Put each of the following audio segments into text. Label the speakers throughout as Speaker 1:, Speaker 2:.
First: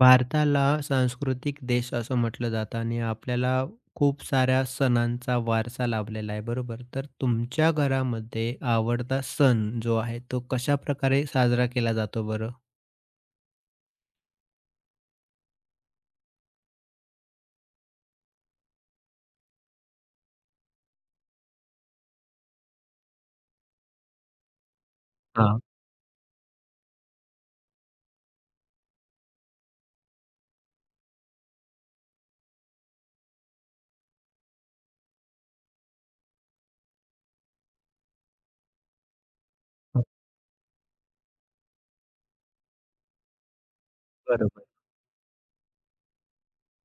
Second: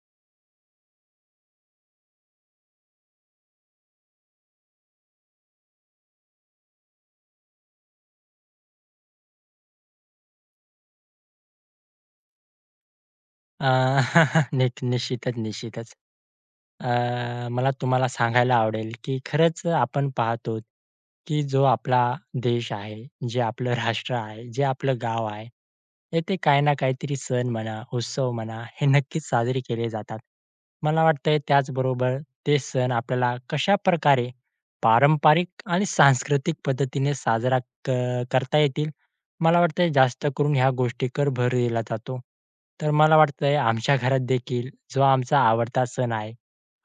Speaker 1: भारताला सांस्कृतिक देश असं म्हटलं जातं आणि आपल्याला खूप साऱ्या सणांचा वारसा लाभलेला आहे, बरोबर? तर तुमच्या घरामध्ये आवडता सण जो आहे तो कशा प्रकारे साजरा केला जातो बरं?
Speaker 2: अ, निश्चितच, निश्चितच. अ, मला तुम्हाला सांगायला आवडेल, की खरंच आपण पाहतो, की जो आपला देश आहे, जे आपलं राष्ट्र आहे, जे आपलं गाव आहे,
Speaker 1: हा.
Speaker 2: येथे काही ना काहीतरी सण म्हणा, उत्सव म्हणा, हे नक्कीच साजरे केले जातात. मला वाटतंय त्याचबरोबर ते सण आपल्याला कशाप्रकारे पारंपरिक आणि सांस्कृतिक पद्धतीने साजरा क करता येतील. मला वाटतंय
Speaker 1: हा,
Speaker 2: जास्त करून ह्या गोष्टींवर भर दिला जातो. तर मला वाटतंय आमच्या घरात
Speaker 1: बरोबर.
Speaker 2: देखील जो आमचा आवडता सण आहे,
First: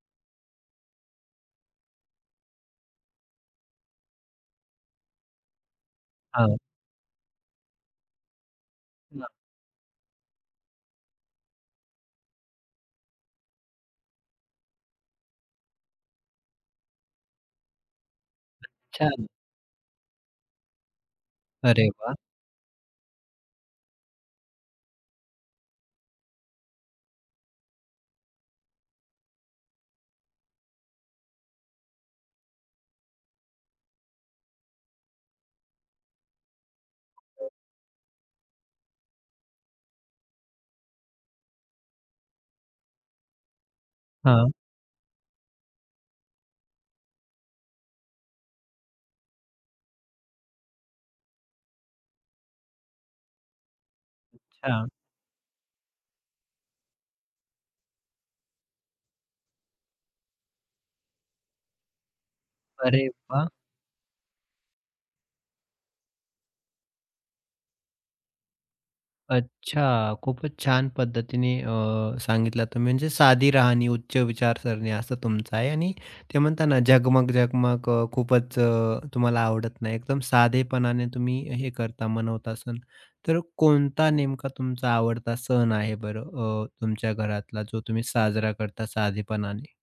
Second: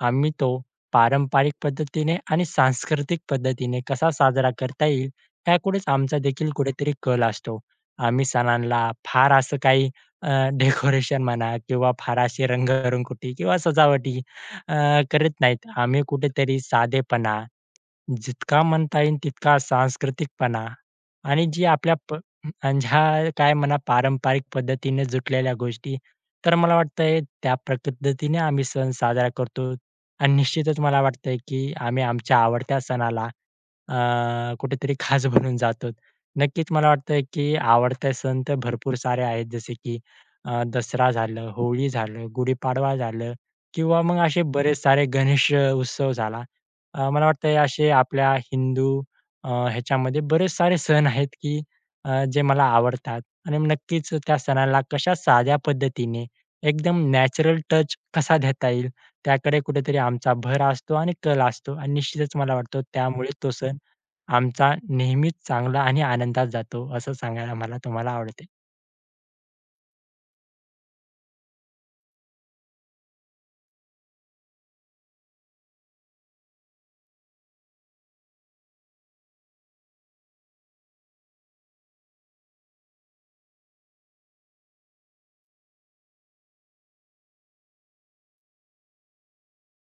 Speaker 2: आम्ही तो पारंपरिक पद्धतीने आणि सांस्कृतिक पद्धतीने कसा साजरा करता येईल याकडेच आमचा
Speaker 1: हा.
Speaker 2: देखील कुठेतरी कल असतो. आम्ही सणांना
Speaker 1: हा,
Speaker 2: फार असं काही डेकोरेशन म्हणा किंवा फार अशी रंगरंगोटी किंवा सजावटी अ, करत नाहीत. आम्ही कुठेतरी साधेपणा, जितका म्हणता येईल
Speaker 1: छान.
Speaker 2: तितका सांस्कृतिकपणा आणि जी
Speaker 1: अरे
Speaker 2: आपल्या
Speaker 1: वा.
Speaker 2: आणि ह्या काय म्हणा पारंपरिक पद्धतीने जुटलेल्या गोष्टी. तर मला वाटतंय त्या पद्धतीने आम्ही सण साजरा करतो आणि निश्चितच मला वाटतंय की आम्ही आमच्या आवडत्या सणाला कुठेतरी खास बनून जातो. नक्कीच मला वाटतंय की आवडते सण तर भरपूर सारे आहेत जसे की दसरा झालं, होळी झालं, गुढीपाडवा झालं किंवा मग असे
Speaker 1: हा.
Speaker 2: बरेच सारे गणेश उत्सव झाला. मला वाटतंय असे आपल्या हिंदू ह्याच्यामध्ये बरेच सारे सण आहेत की जे मला आवडतात आणि नक्कीच त्या सणाला
Speaker 1: छान.
Speaker 2: कशा साध्या पद्धतीने एकदम नॅचरल टच कसा देता येईल त्याकडे कुठेतरी आमचा भर असतो आणि कल असतो आणि निश्चितच मला वाटतं
Speaker 1: अरे
Speaker 2: त्यामुळे
Speaker 1: वा.
Speaker 2: तो सण आमचा नेहमीच चांगला आणि आनंदात जातो असं सांगायला मला तुम्हाला आवडते.
Speaker 1: अच्छा. खूपच छान पद्धतीने सांगितलं तुम्ही. म्हणजे साधी राहणी, उच्च विचारसरणी असं तुमचं आहे. आणि ते म्हणता ना, झगमग, झगमग खूपच तुम्हाला आवडत नाही. एकदम साधेपणाने तुम्ही हे करता, मनवता सण. तर कोणता नेमका तुमचा आवडता सण आहे बरं, तुमच्या घरातला जो तुम्ही साजरा करता साधेपणाने?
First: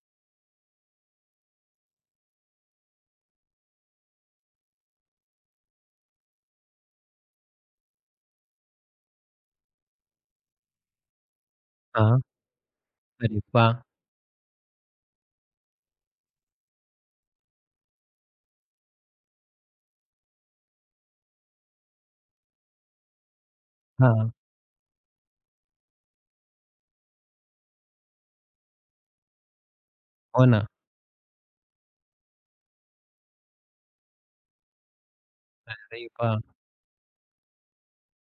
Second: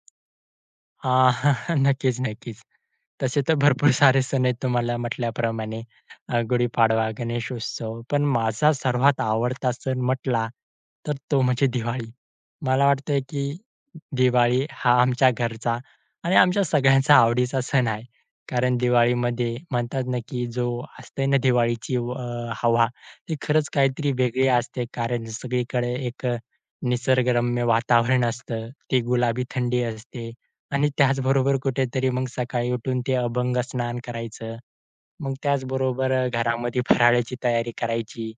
Speaker 2: अ, नक्कीच, नक्कीच. तसे तर भरपूर सारे सण आहेत तुम्हाला म्हटल्याप्रमाणे गुढीपाडवा, गणेशोत्सव, पण माझा सर्वात आवडता सण म्हटला तर तो म्हणजे दिवाळी.
Speaker 1: हां.
Speaker 2: मला वाटतंय
Speaker 1: अरे
Speaker 2: की
Speaker 1: वाह!
Speaker 2: दिवाळी हा आमच्या घरचा आणि आमच्या सगळ्यांचा आवडीचा सण आहे. कारण दिवाळीमध्ये म्हणतात ना, की जो असते ना दिवाळीची हवा ती खरंच काहीतरी
Speaker 1: हां.
Speaker 2: वेगळी असते. कारण सगळीकडे एक निसर्गरम्य वातावरण असतं. ती गुलाबी थंडी असते
Speaker 1: हो ना.
Speaker 2: आणि त्याचबरोबर कुठेतरी मग सकाळी उठून ते अभंग स्नान करायचं. मग
Speaker 1: अरे
Speaker 2: त्याचबरोबर
Speaker 1: वाह!
Speaker 2: घरामध्ये फराळाची तयारी करायची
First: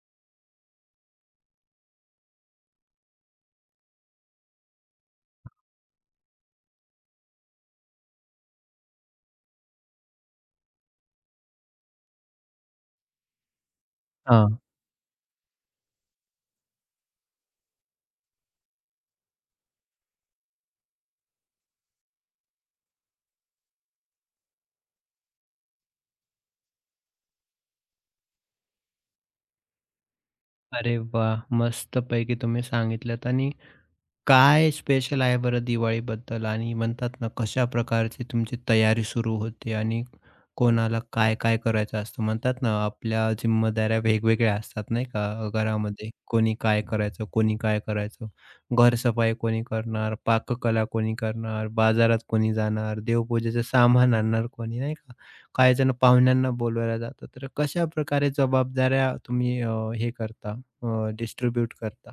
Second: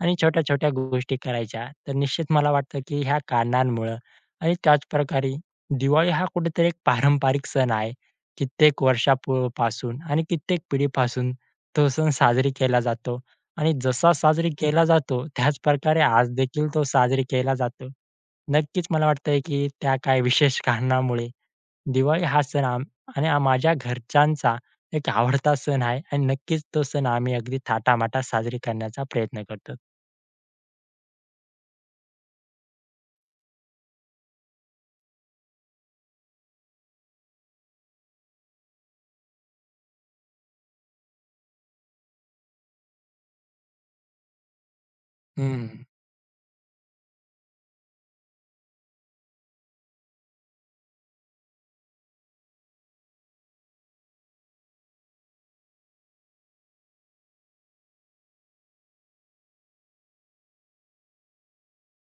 Speaker 2: आणि छोट्या-छोट्या गोष्टी करायच्या. तर निश्चित मला वाटतं, की ह्या कारणांमुळं आणि त्याचप्रकारे दिवाळी हा कुठेतरी एक पारंपरिक सण आहे. कित्येक वर्षापू पासून आणि कित्येक पिढीपासून तो सण साजरी केला जातो आणि जसा साजरी
Speaker 1: हां.
Speaker 2: केला जातो, त्याच प्रकारे आज देखील तो साजरी केला जातो. नक्कीच मला वाटतंय, की त्या काही विशेष कारणामुळे दिवाळी हा सण आणि माझ्या घरच्यांचा एक आवडता सण आहे आणि नक्कीच तो सण आम्ही अगदी थाटामाटात साजरी करण्याचा प्रयत्न करतो.
Speaker 1: अरे वाह! मस्तपैकी तुम्ही सांगितलत. आणि काय स्पेशल आहे बरं दिवाळीबद्दल? आणि म्हणतात ना, कशा प्रकारची तुमची तयारी सुरू होते आणि कोणाला काय-काय करायचं असतं? म्हणतात ना, आपल्या जिम्मेदाऱ्या वेगवेगळ्या असतात नाही का
Speaker 2: हं.
Speaker 1: घरामध्ये. कोणी काय करायचं, कोणी काय करायचं. घरसफाई कोणी करणार, पाककला कोणी करणार, बाजारात कोणी जाणार, देवपूजेचं सामान आणणार कोणी, नाही का. काही जण पाहुण्यांना बोलवायला जातात. तर कशा प्रकारे जबाबदाऱ्या तुम्ही अ, हे करता अ, करता?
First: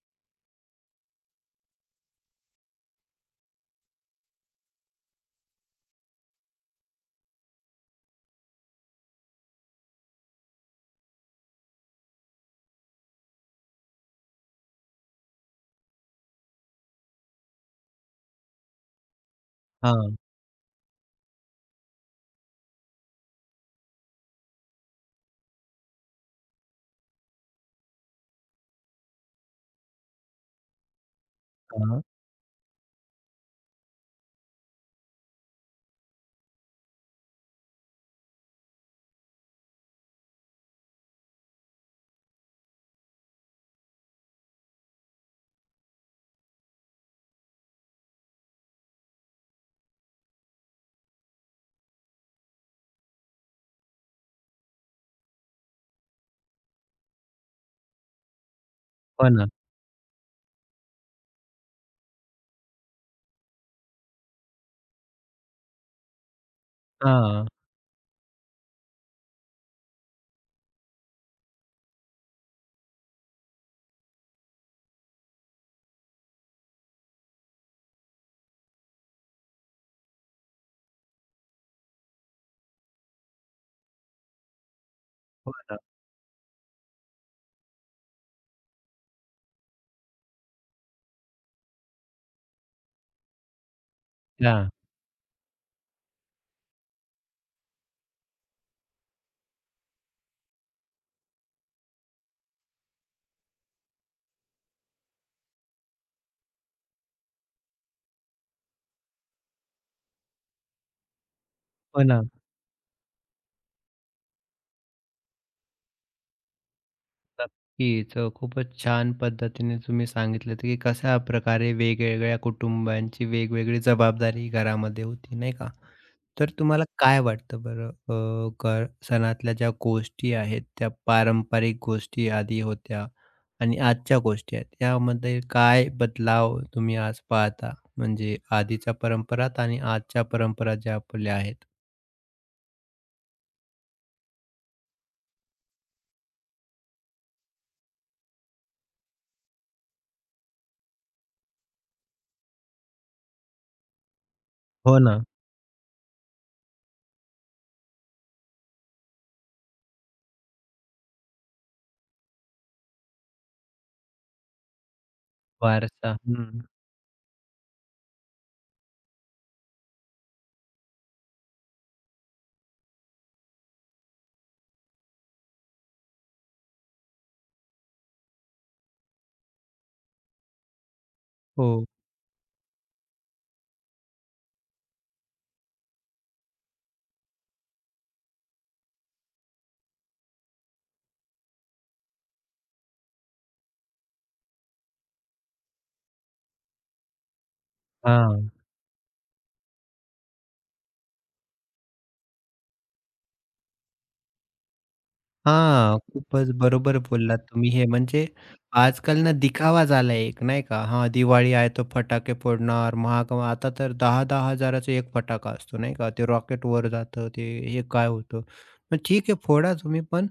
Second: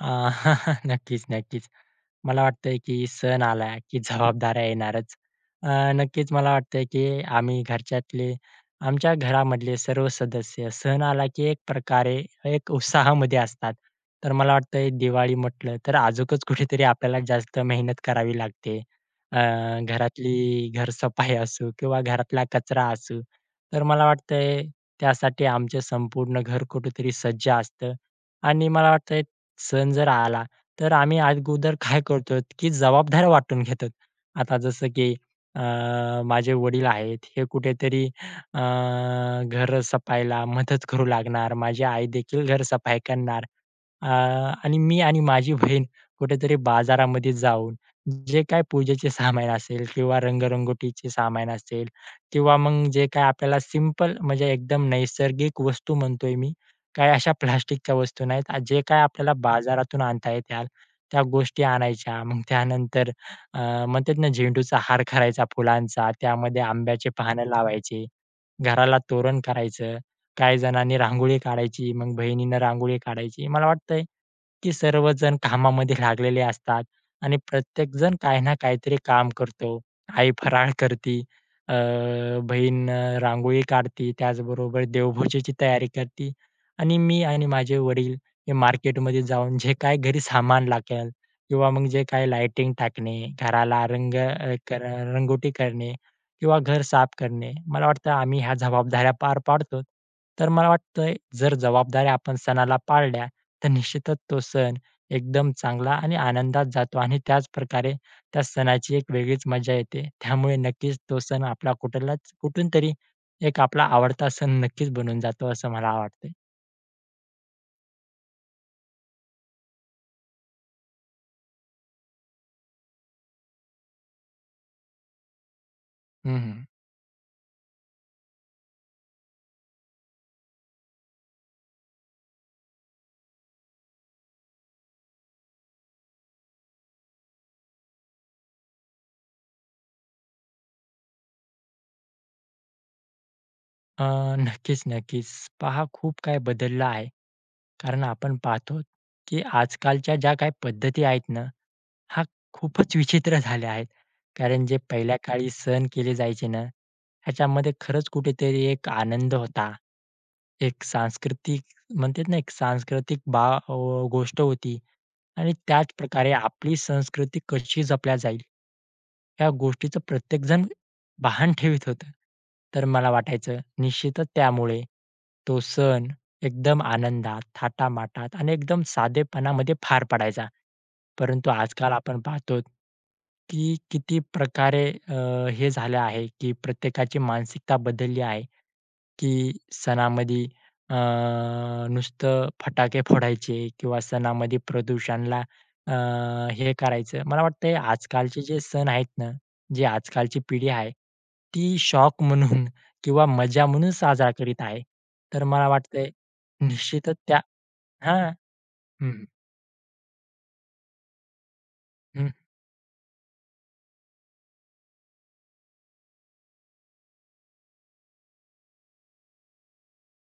Speaker 2: अ, नक्कीच, नक्कीच. मला वाटतंय की सण आला की जबाबदाऱ्या येणारच. अ, नक्कीच मला वाटतंय की आम्ही घरच्यातले आमच्या घरामधले सर्व सदस्य सण आला की एक प्रकारे एक उत्साहामध्ये असतात. तर मला वाटतंय दिवाळी म्हटलं तर अजूकच कुठेतरी आपल्याला जास्त मेहनत करावी लागते. अ,
Speaker 1: हां,
Speaker 2: घरातली घरसफाई असू किंवा घरातला कचरा असू. तर मला वाटतंय त्यासाठी आमचं संपूर्ण घर कुठेतरी सज्ज असतं आणि मला वाटतंय सण जर आला तर आम्ही अगोदर काय
Speaker 1: हां.
Speaker 2: करतो, की जबाबदाऱ्या वाटून घेतो. आता जसं की अ, माझे वडील आहेत, हे कुठेतरी अ, घर सफायला मदत करू लागणार. माझी आई देखील घर सफाई करणार. अ, आणि मी आणि माझी बहीण कुठेतरी बाजारामध्ये जाऊन जे काही पूजेचे सामान असेल किंवा रंगरंगोटीचे सामान असेल किंवा मग जे काही आपल्याला सिंपल म्हणजे एकदम नैसर्गिक वस्तू म्हणतोय मी, काही अशा प्लास्टिकच्या वस्तू नाहीत. जे काही
Speaker 1: हो
Speaker 2: आपल्याला
Speaker 1: ना.
Speaker 2: बाजारातून आणता येत्या त्या गोष्टी आणायच्या. मग त्यानंतर अ, म्हणतात ना, झेंडूचा हार करायचा फुलांचा, त्यामध्ये आंब्याचे पानं
Speaker 1: हां.
Speaker 2: हं. लावायचे. घराला तोरण करायचं, काही जणांनी रांगोळी काढायची, मग बहिणीनं रांगोळी काढायची. मला वाटतंय, की सर्वजण कामामध्ये लागलेले असतात आणि प्रत्येकजण काही ना काहीतरी काम करतो. आई फराळ करती, अ, बहीण रांगोळी काढती, त्याचबरोबर देवपूजेची
Speaker 1: हो ना.
Speaker 2: तयारी करती आणि मी आणि माझे वडील हे मार्केटमध्ये जाऊन जे काही घरी सामान लागेल किंवा मग जे काही लाइटिंग टाकणे, घराला रंग अ,
Speaker 1: हां.
Speaker 2: कर रंगोटी करणे किंवा घर साफ करणे. मला वाटतं आम्ही ह्या जबाबदाऱ्या पार पाडतो. तर मला वाटतंय जर जबाबदाऱ्या आपण सणाला पाळल्या, तर निश्चितच तो सण एकदम चांगला आणि आनंदात जातो आणि त्याचप्रकारे त्या सणाची एक वेगळीच मजा येते. त्यामुळे नक्कीच तो सण आपला
Speaker 1: हो ना.
Speaker 2: कुठलाच कुठून तरी एक आपला आवडता सण नक्कीच बनून जातो असं मला वाटतंय.
Speaker 1: नक्कीच. खूपच छान पद्धतीने तुम्ही सांगितलं की कशाप्रकारे वेगवेगळ्या कुटुंबांची वेगवेगळी जबाबदारी घरामध्ये होती, नाही का?
Speaker 2: हं,
Speaker 1: तर
Speaker 2: हं.
Speaker 1: तुम्हाला काय वाटतं बरं, अ, क सणातल्या ज्या गोष्टी आहेत, त्या पारंपरिक गोष्टी आधी होत्या आणि आजच्या गोष्टी आहेत, यामध्ये काय बदलाव तुम्ही आज पाहता? म्हणजे आधीच्या परंपरात आणि आजच्या परंपरा ज्या आपल्या आहेत.
Speaker 2: अ, नक्कीच, नक्कीच. पहा खूप काही बदललं आहे. कारण आपण पाहतो, की आजकालच्या ज्या काही पद्धती आहेत ना हा खूपच विचित्र झाल्या आहेत. कारण जे
Speaker 1: हो
Speaker 2: पहिल्या
Speaker 1: ना.
Speaker 2: काळी सण केले जायचे ना, ह्याच्यामध्ये खरंच कुठेतरी एक आनंद होता. एक सांस्कृतिक म्हणतात ना, एक गोष्ट होती आणि त्याच
Speaker 1: वारसा.
Speaker 2: प्रकारे
Speaker 1: हं.
Speaker 2: आपली संस्कृती कशी जपल्या जाईल, या गोष्टीचं प्रत्येकजण भान ठेवीत होतं. तर मला वाटायचं निश्चितच त्यामुळे तो सण एकदम आनंदात, थाटामाटात आणि एकदम साधेपणामध्ये पार पडायचा. परंतु
Speaker 1: हो.
Speaker 2: आजकाल आपण पाहतो की किती प्रकारे हे झालं आहे की प्रत्येकाची मानसिकता बदलली आहे की सणामध्ये अ, नुसतं फटाके फोडायचे किंवा सणामध्ये प्रदूषणला अ, हे करायचं. मला वाटतंय आजकालचे
Speaker 1: हां.
Speaker 2: जे सण आहेत ना, जी आजकालची पिढी आहे, ती शौक म्हणून किंवा मजा म्हणून साजरा करीत आहे. तर मला
Speaker 1: हां,
Speaker 2: वाटतंय
Speaker 1: खूपच बरोबर
Speaker 2: निश्चितच
Speaker 1: बोललात
Speaker 2: त्या
Speaker 1: तुम्ही हे. म्हणजे
Speaker 2: हां.
Speaker 1: आजकाल
Speaker 2: हं,
Speaker 1: ना दिखावा झालाय एक, नाही का? हां, दिवाळी आहे तर
Speaker 2: हं,
Speaker 1: फटाके फोडणार. महाग, आता तर 10,000-10,000चा एक फटाका असतो नाही का? ते रॉकेट वर जातं, ते हे काय होतं. मग ठीक आहे, फोडा तुम्ही, पण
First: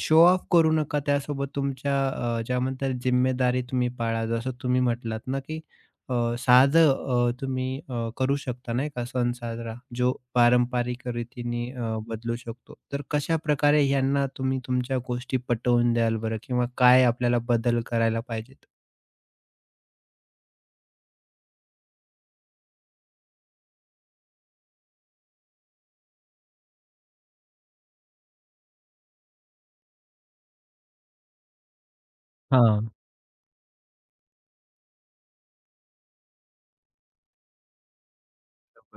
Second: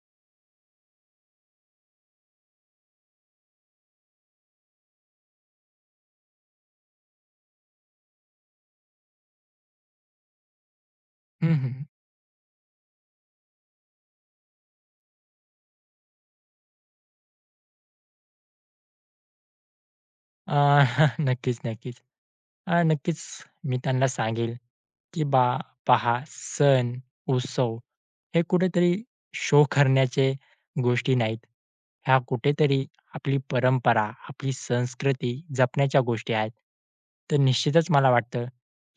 Speaker 1: शो ऑफ करू नका. त्यासोबत तुमच्या ज्या म्हणतात जिम्मेदारी तुम्ही पाळा. जसं तुम्ही म्हटलात ना, की साधं तुम्ही करू शकता नाही का सण साजरा जो पारंपरिक
Speaker 2: हं,
Speaker 1: रीतीने
Speaker 2: हं.
Speaker 1: बदलू शकतो. तर कशाप्रकारे ह्यांना तुम्ही तुमच्या गोष्टी पटवून द्याल बरं, किंवा काय आपल्याला बदल करायला पाहिजेत?
Speaker 2: अ, नक्कीच, नक्कीच. नक्कीच मी त्यांना सांगेल, की पहा सण, उत्सव हे कुठेतरी शो करण्याचे गोष्टी नाहीत. ह्या कुठेतरी
Speaker 1: हां,
Speaker 2: आपली परंपरा, आपली संस्कृती जपण्याच्या गोष्टी आहेत." तर निश्चितच मला वाटतं,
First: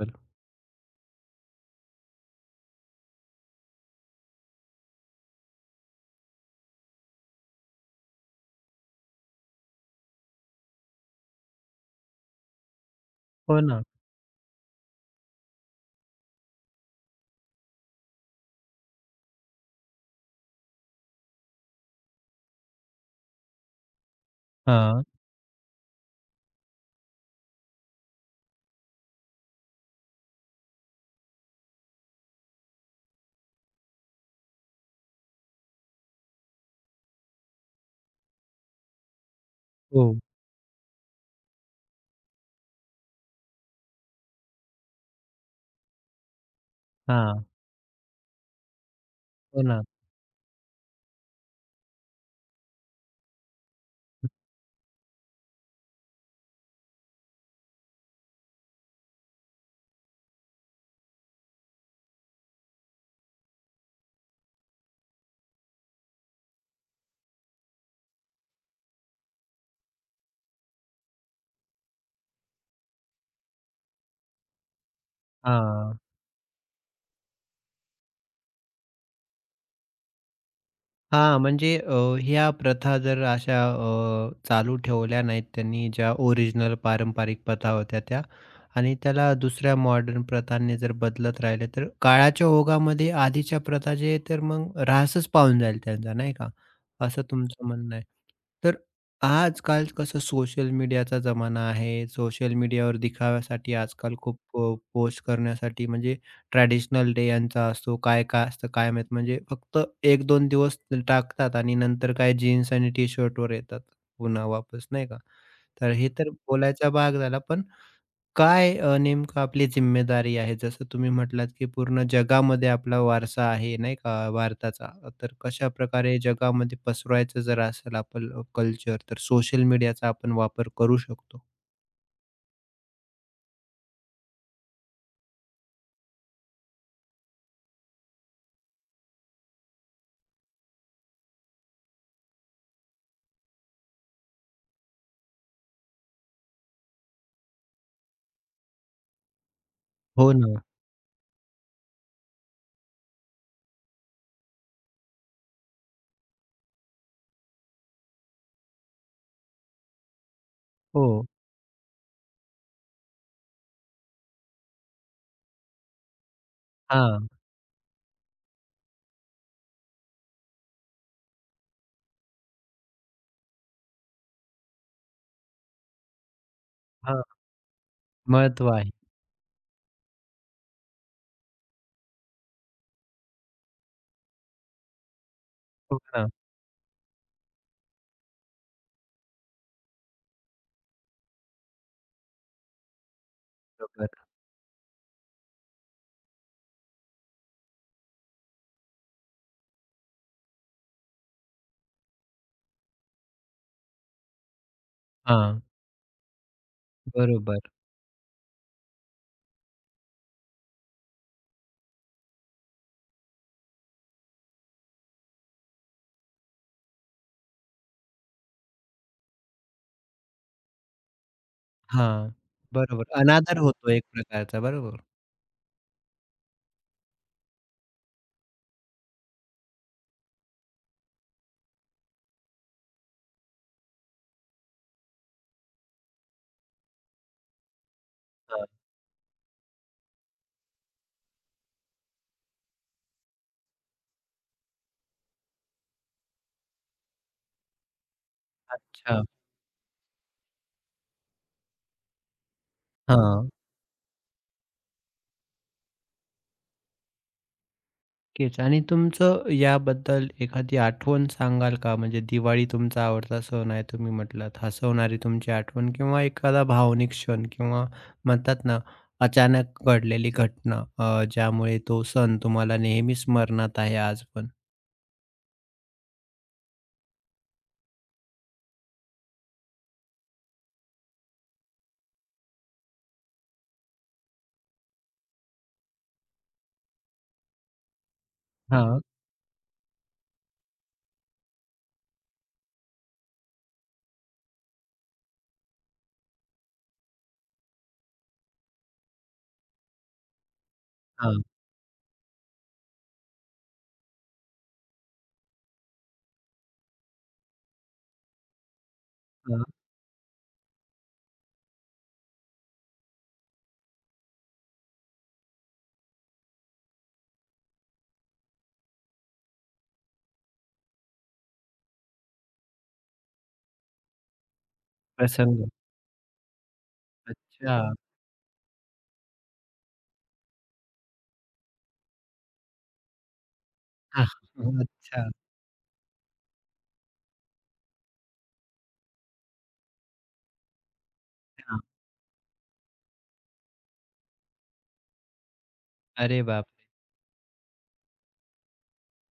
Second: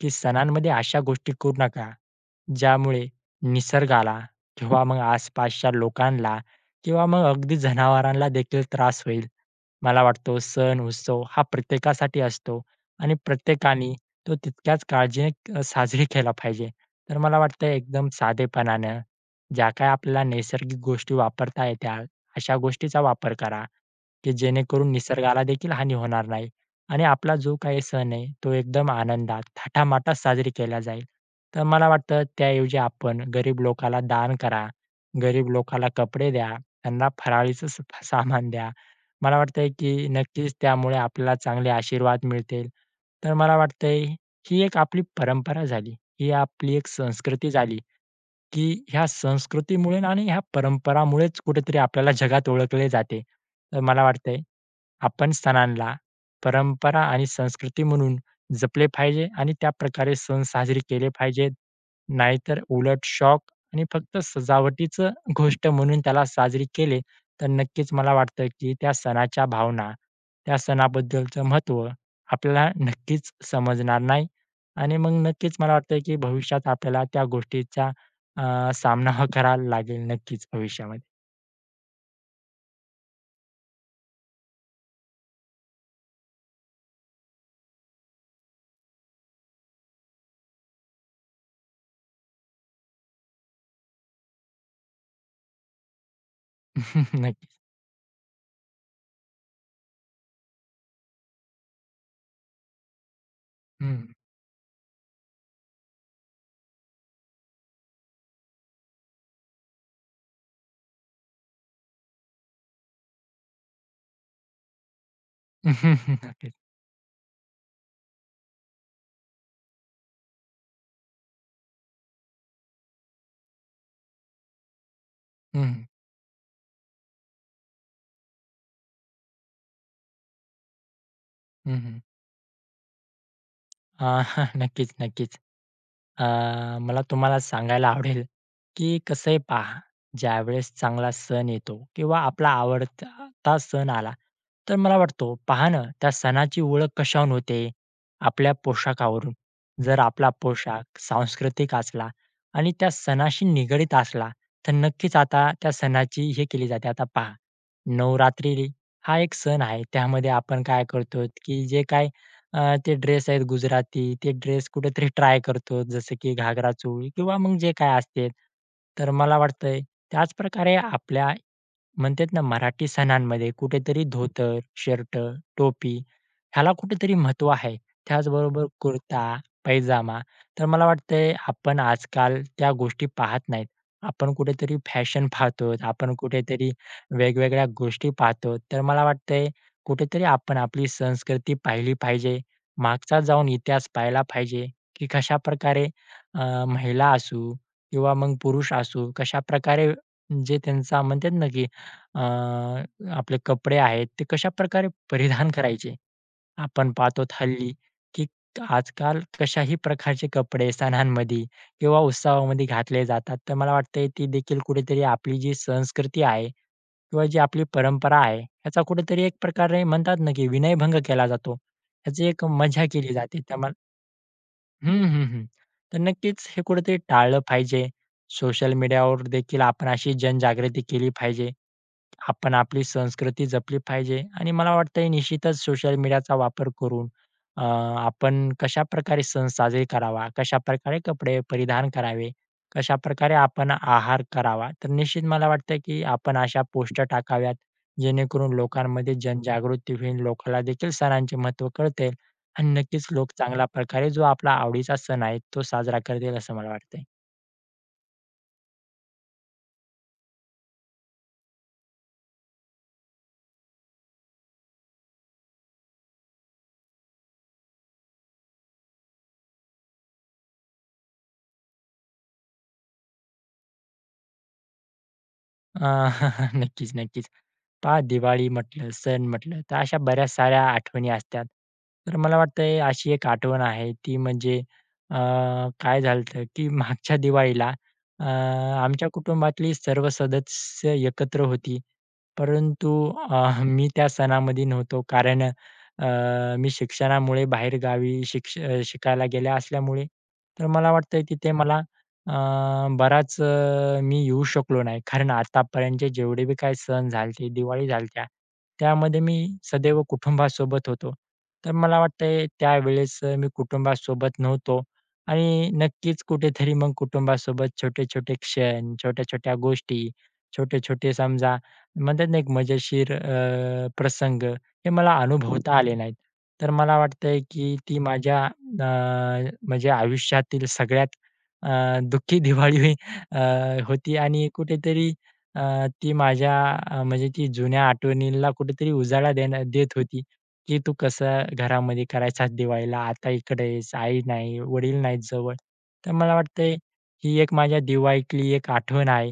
Speaker 2: की सणांमध्ये अशा गोष्टी करू नका, ज्यामुळे निसर्गाला किंवा मग आसपासच्या लोकांना किंवा मग अगदी जनावरांना देखील त्रास होईल. मला वाटतो सण उत्सव हा प्रत्येकासाठी असतो आणि
Speaker 1: हो ना.
Speaker 2: प्रत्येकाने तो तितक्याच काळजीने साजरी केला पाहिजे. तर मला वाटतं एकदम साधेपणानं ज्या काही आपल्याला नैसर्गिक गोष्टी वापरता येत्या अशा गोष्टीचा वापर करा, की जेणेकरून
Speaker 1: हां.
Speaker 2: निसर्गाला देखील हानी होणार नाही. आणि आपला जो काही सण आहे तो एकदम आनंदात, थाटामाटात साजरी केला जाईल. तर मला वाटतं त्याऐवजी आपण गरीब लोकाला दान करा, गरीब लोकाला कपडे द्या, त्यांना फराळीचं सामान द्या. मला वाटतंय की
Speaker 1: हो.
Speaker 2: नक्कीच त्यामुळे आपल्याला चांगले आशीर्वाद मिळतील. तर मला वाटतंय ही एक आपली परंपरा झाली, ही आपली एक
Speaker 1: हां.
Speaker 2: संस्कृती झाली, की ह्या
Speaker 1: हो ना.
Speaker 2: संस्कृतीमुळे आणि ह्या परंपरामुळेच कुठेतरी आपल्याला जगात ओळखले जाते. तर मला वाटतंय आपण सणांना परंपरा आणि संस्कृती म्हणून जपले पाहिजे आणि त्या प्रकारे सण साजरे केले पाहिजेत. नाहीतर उलट शौक आणि फक्त सजावटीचं गोष्ट म्हणून त्याला साजरी केले, तर नक्कीच मला वाटतं की त्या सणाच्या भावना, त्या सणाबद्दलचं महत्त्व आपल्याला नक्कीच समजणार नाही आणि मग नक्कीच मला वाटतं
Speaker 1: हां.
Speaker 2: की भविष्यात आपल्याला त्या गोष्टीचा सामना हा करायला लागेल नक्कीच भविष्यामध्ये.
Speaker 1: हां, म्हणजे ह्या प्रथा जर अशा चालू ठेवल्या नाहीत त्यांनी ज्या ओरिजिनल पारंपरिक प्रथा होत्या त्या, आणि त्याला दुसऱ्या मॉडर्न प्रथांनी जर बदलत राहिले, तर काळाच्या ओघामध्ये आधीच्या प्रथा जे आहे, तर मग ऱ्हासच पावून जाईल त्यांचा, नाही का? असं
Speaker 2: नक्की.
Speaker 1: तुमचं म्हणणं आहे. तर आजकाल कसं सोशल मीडियाचा जमाना आहे. सोशल मीडियावर दिखाव्यासाठी
Speaker 2: हं.
Speaker 1: आजकाल खूप पोस्ट करण्यासाठी, म्हणजे ट्रॅडिशनल डे यांचा असतो, काय-काय असतं काय माहीत. म्हणजे फक्त एक दोन दिवस टाकतात आणि नंतर काय जीन्स आणि टी-शर्टवर येतात पुन्हा वापस, नाही का? तर हे तर
Speaker 2: नक्कीच.
Speaker 1: बोलायचा भाग झाला. पण काय नेमकं आपली जिम्मेदारी आहे? जसं तुम्ही म्हटलात, की पूर्ण जगामध्ये आपला वारसा आहे, नाही का, भारताचा. तर
Speaker 2: हं, हं.
Speaker 1: कशाप्रकारे जगामध्ये पसरवायचं जर असेल आपलं कल्चर, तर सोशल मीडियाचा आपण वापर करू शकतो?
Speaker 2: अ, नक्कीच, नक्कीच. अ, मला तुम्हाला सांगायला आवडेल, की कसं आहे पहा, ज्यावेळेस चांगला सण येतो किंवा आपला आवडता सण आला, तर मला वाटतो पहा ना, त्या सणाची ओळख कशावरून होते? आपल्या पोशाखावरून. जर आपला
Speaker 1: हो ना.
Speaker 2: पोशाख सांस्कृतिक असला आणि त्या सणाशी निगडीत असला, तर नक्कीच आता त्या सणाची हे केली जाते. आता पहा, नवरात्री हा एक सण आहे. त्यामध्ये आपण काय करतो,
Speaker 1: हो.
Speaker 2: की जे काय ते ड्रेस आहेत गुजराती, ते ड्रेस कुठेतरी ट्राय करतो. जसं की घागरा चोळी
Speaker 1: हां.
Speaker 2: किंवा मग जे काही असते. तर मला वाटतंय त्याच प्रकारे आपल्या म्हणतात ना मराठी सणांमध्ये कुठेतरी धोतर, शर्ट, टोपी ह्याला कुठेतरी
Speaker 1: हां.
Speaker 2: महत्त्व आहे. त्याचबरोबर
Speaker 1: महत्त्व आहे.
Speaker 2: कुर्ता, पैजामा. तर मला वाटतंय आपण आजकाल त्या गोष्टी पाहत नाहीत. आपण कुठेतरी फॅशन पाहतो,
Speaker 1: हो
Speaker 2: आपण
Speaker 1: ना.
Speaker 2: कुठेतरी वेगवेगळ्या गोष्टी पाहतो. तर मला वाटतंय कुठेतरी आपण आपली संस्कृती पाहिली पाहिजे. मागचा जाऊन इतिहास
Speaker 1: बरोबर.
Speaker 2: पाहिला पाहिजे, की कशाप्रकारे महिला असू किंवा मग पुरुष असू, कशाप्रकारे जे त्यांचा म्हणतात ना, की अ, आपले कपडे आहेत, ते कशाप्रकारे परिधान
Speaker 1: हां.
Speaker 2: करायचे. आपण पाहतो
Speaker 1: बरोबर.
Speaker 2: हल्ली, की आजकाल कशाही प्रकारचे कपडे सणांमध्ये किंवा उत्सवामध्ये घातले जातात. तर मला वाटतंय ती देखील कुठेतरी आपली जी संस्कृती आहे किंवा जी आपली परंपरा आहे, याचा कुठेतरी एक प्रकारे म्हणतात ना, की विनयभंग केला जातो. ह्याची
Speaker 1: हां.
Speaker 2: एक मजा
Speaker 1: बरोबर.
Speaker 2: केली जाते.
Speaker 1: अनादर
Speaker 2: त्यामुळे
Speaker 1: होतो एक प्रकारचा.
Speaker 2: हं,
Speaker 1: बरोबर.
Speaker 2: हं, हं. तर नक्कीच हे कुठेतरी टाळलं पाहिजे. सोशल मीडियावर देखील आपण अशी जनजागृती केली पाहिजे. आपण आपली संस्कृती जपली पाहिजे आणि मला वाटतंय निश्चितच सोशल मीडियाचा वापर करून अ, आपण
Speaker 1: हां.
Speaker 2: कशाप्रकारे सण साजरे करावा, कशाप्रकारे कपडे परिधान करावे, कशाप्रकारे आपण आहार करावा. तर निश्चित मला वाटतं की आपण अशा पोस्ट टाकाव्यात, जेणेकरून लोकांमध्ये
Speaker 1: अच्छा.
Speaker 2: जनजागृती होईल, लोकांना देखील सणांचे महत्त्व कळते आणि नक्कीच लोक
Speaker 1: हां.
Speaker 2: चांगल्या प्रकारे जो आपला आवडीचा सण आहे, तो साजरा करतील असं मला वाटतंय.
Speaker 1: नक्कीच. आणि तुमचं याबद्दल एखादी आठवण सांगाल का? म्हणजे दिवाळी तुमचा आवडता सण आहे तुम्ही म्हटलात. हसवणारी तुमची आठवण किंवा एखादा भावनिक क्षण, किंवा म्हणतात ना, अचानक घडलेली घटना, ज्यामुळे तो सण तुम्हाला नेहमी स्मरणात आहे आज पण?
Speaker 2: अ, नक्कीच, नक्कीच. पहा दिवाळी म्हटलं, सण म्हटलं, तर अशा बऱ्याच साऱ्या आठवणी असतात. तर मला वाटतंय अशी एक आठवण आहे ती म्हणजे अ, काय झालं होतं, की मागच्या दिवाळीला अ,
Speaker 1: हां,
Speaker 2: आमच्या कुटुंबातली सर्व सदस्य एकत्र होती. परंतु मी त्या सणामध्ये नव्हतो कारण मी शिक्षणामुळे बाहेरगावी शिकायला गेल्या असल्यामुळे तर मला वाटतंय
Speaker 1: हां,
Speaker 2: तिथे मला अ, मी येऊ शकलो नाही. कारण आतापर्यंत जेवढे बी काही सण झालते, दिवाळी झालत्या, त्यामध्ये मी
Speaker 1: हां.
Speaker 2: सदैव कुटुंबासोबत होतो. तर मला वाटतंय त्यावेळेस मी कुटुंबासोबत नव्हतो आणि नक्कीच कुठेतरी मग कुटुंबासोबत छोटे-छोटे क्षण, छोट्या-छोट्या गोष्टी, छोटे-छोटे समजा म्हणतात ना, एक मजेशीर प्रसंग हे मला
Speaker 1: प्रसंग.
Speaker 2: अनुभवता आले नाहीत. तर मला वाटतंय की
Speaker 1: अच्छा.
Speaker 2: ती माझ्या म्हणजे आयुष्यातील सगळ्यात दुःखी दिवाळी अ, होती
Speaker 1: हां.
Speaker 2: आणि कुठेतरी
Speaker 1: अच्छा.
Speaker 2: अ, ती माझ्या म्हणजे ती जुन्या आठवणीला कुठेतरी उजाळा देत होती, की "तू कसं
Speaker 1: हां.
Speaker 2: घरामध्ये करायचास दिवाळीला, आता इकडे आहेस, आई नाही, वडील नाहीत जवळ." तर मला
Speaker 1: अरे
Speaker 2: वाटतंय
Speaker 1: बापरे!
Speaker 2: ही एक माझ्या दिवाळीतली एक आठवण आहे,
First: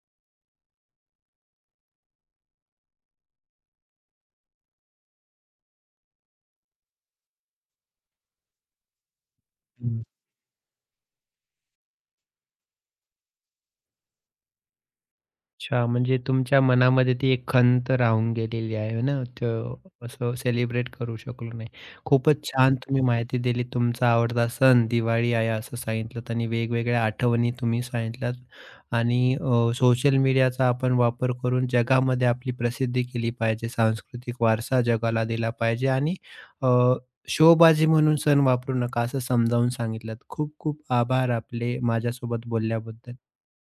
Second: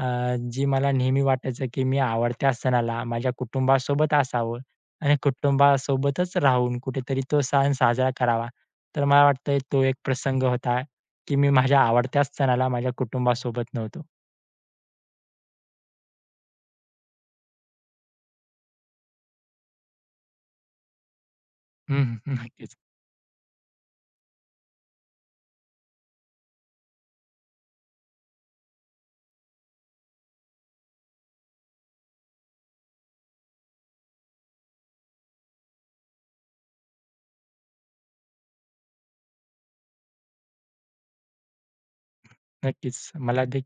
Speaker 2: अ, जी मला नेहमी वाटायचं, की मी आवडत्या सणाला माझ्या कुटुंबासोबत असावं आणि कुटुंबासोबतच राहून कुठेतरी तो सण साजरा करावा. तर मला वाटतंय तो एक प्रसंग होता की मी माझ्या आवडत्याच सणाला माझ्या कुटुंबासोबत नव्हतो.
Speaker 1: अच्छा, म्हणजे तुमच्या मनामध्ये ती एक खंत राहून गेलेली आहे हो ना, तर असं सेलिब्रेट करू शकलो नाही.
Speaker 2: हं,
Speaker 1: खूपच छान
Speaker 2: नक्कीच,
Speaker 1: तुम्ही माहिती दिली. तुमचा आवडता सण दिवाळी आहे असं सांगितलंत आणि वेगवेगळ्या आठवणी तुम्ही सांगितल्यात, आणि सोशल मीडियाचा आपण वापर करून जगामध्ये आपली प्रसिद्धी केली पाहिजे, सांस्कृतिक वारसा जगाला दिला पाहिजे, आणि अ, शोबाजी म्हणून सण वापरू नका असं समजावून सांगितलंत. खूप खूप आभार आपले माझ्यासोबत
Speaker 2: नक्कीच.
Speaker 1: बोलल्याबद्दल.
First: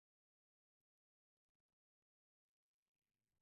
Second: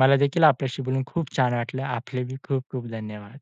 Speaker 2: मला देखील आपल्याशी बोलून खूप छान वाटलं. आपले बी खूप खूप धन्यवाद.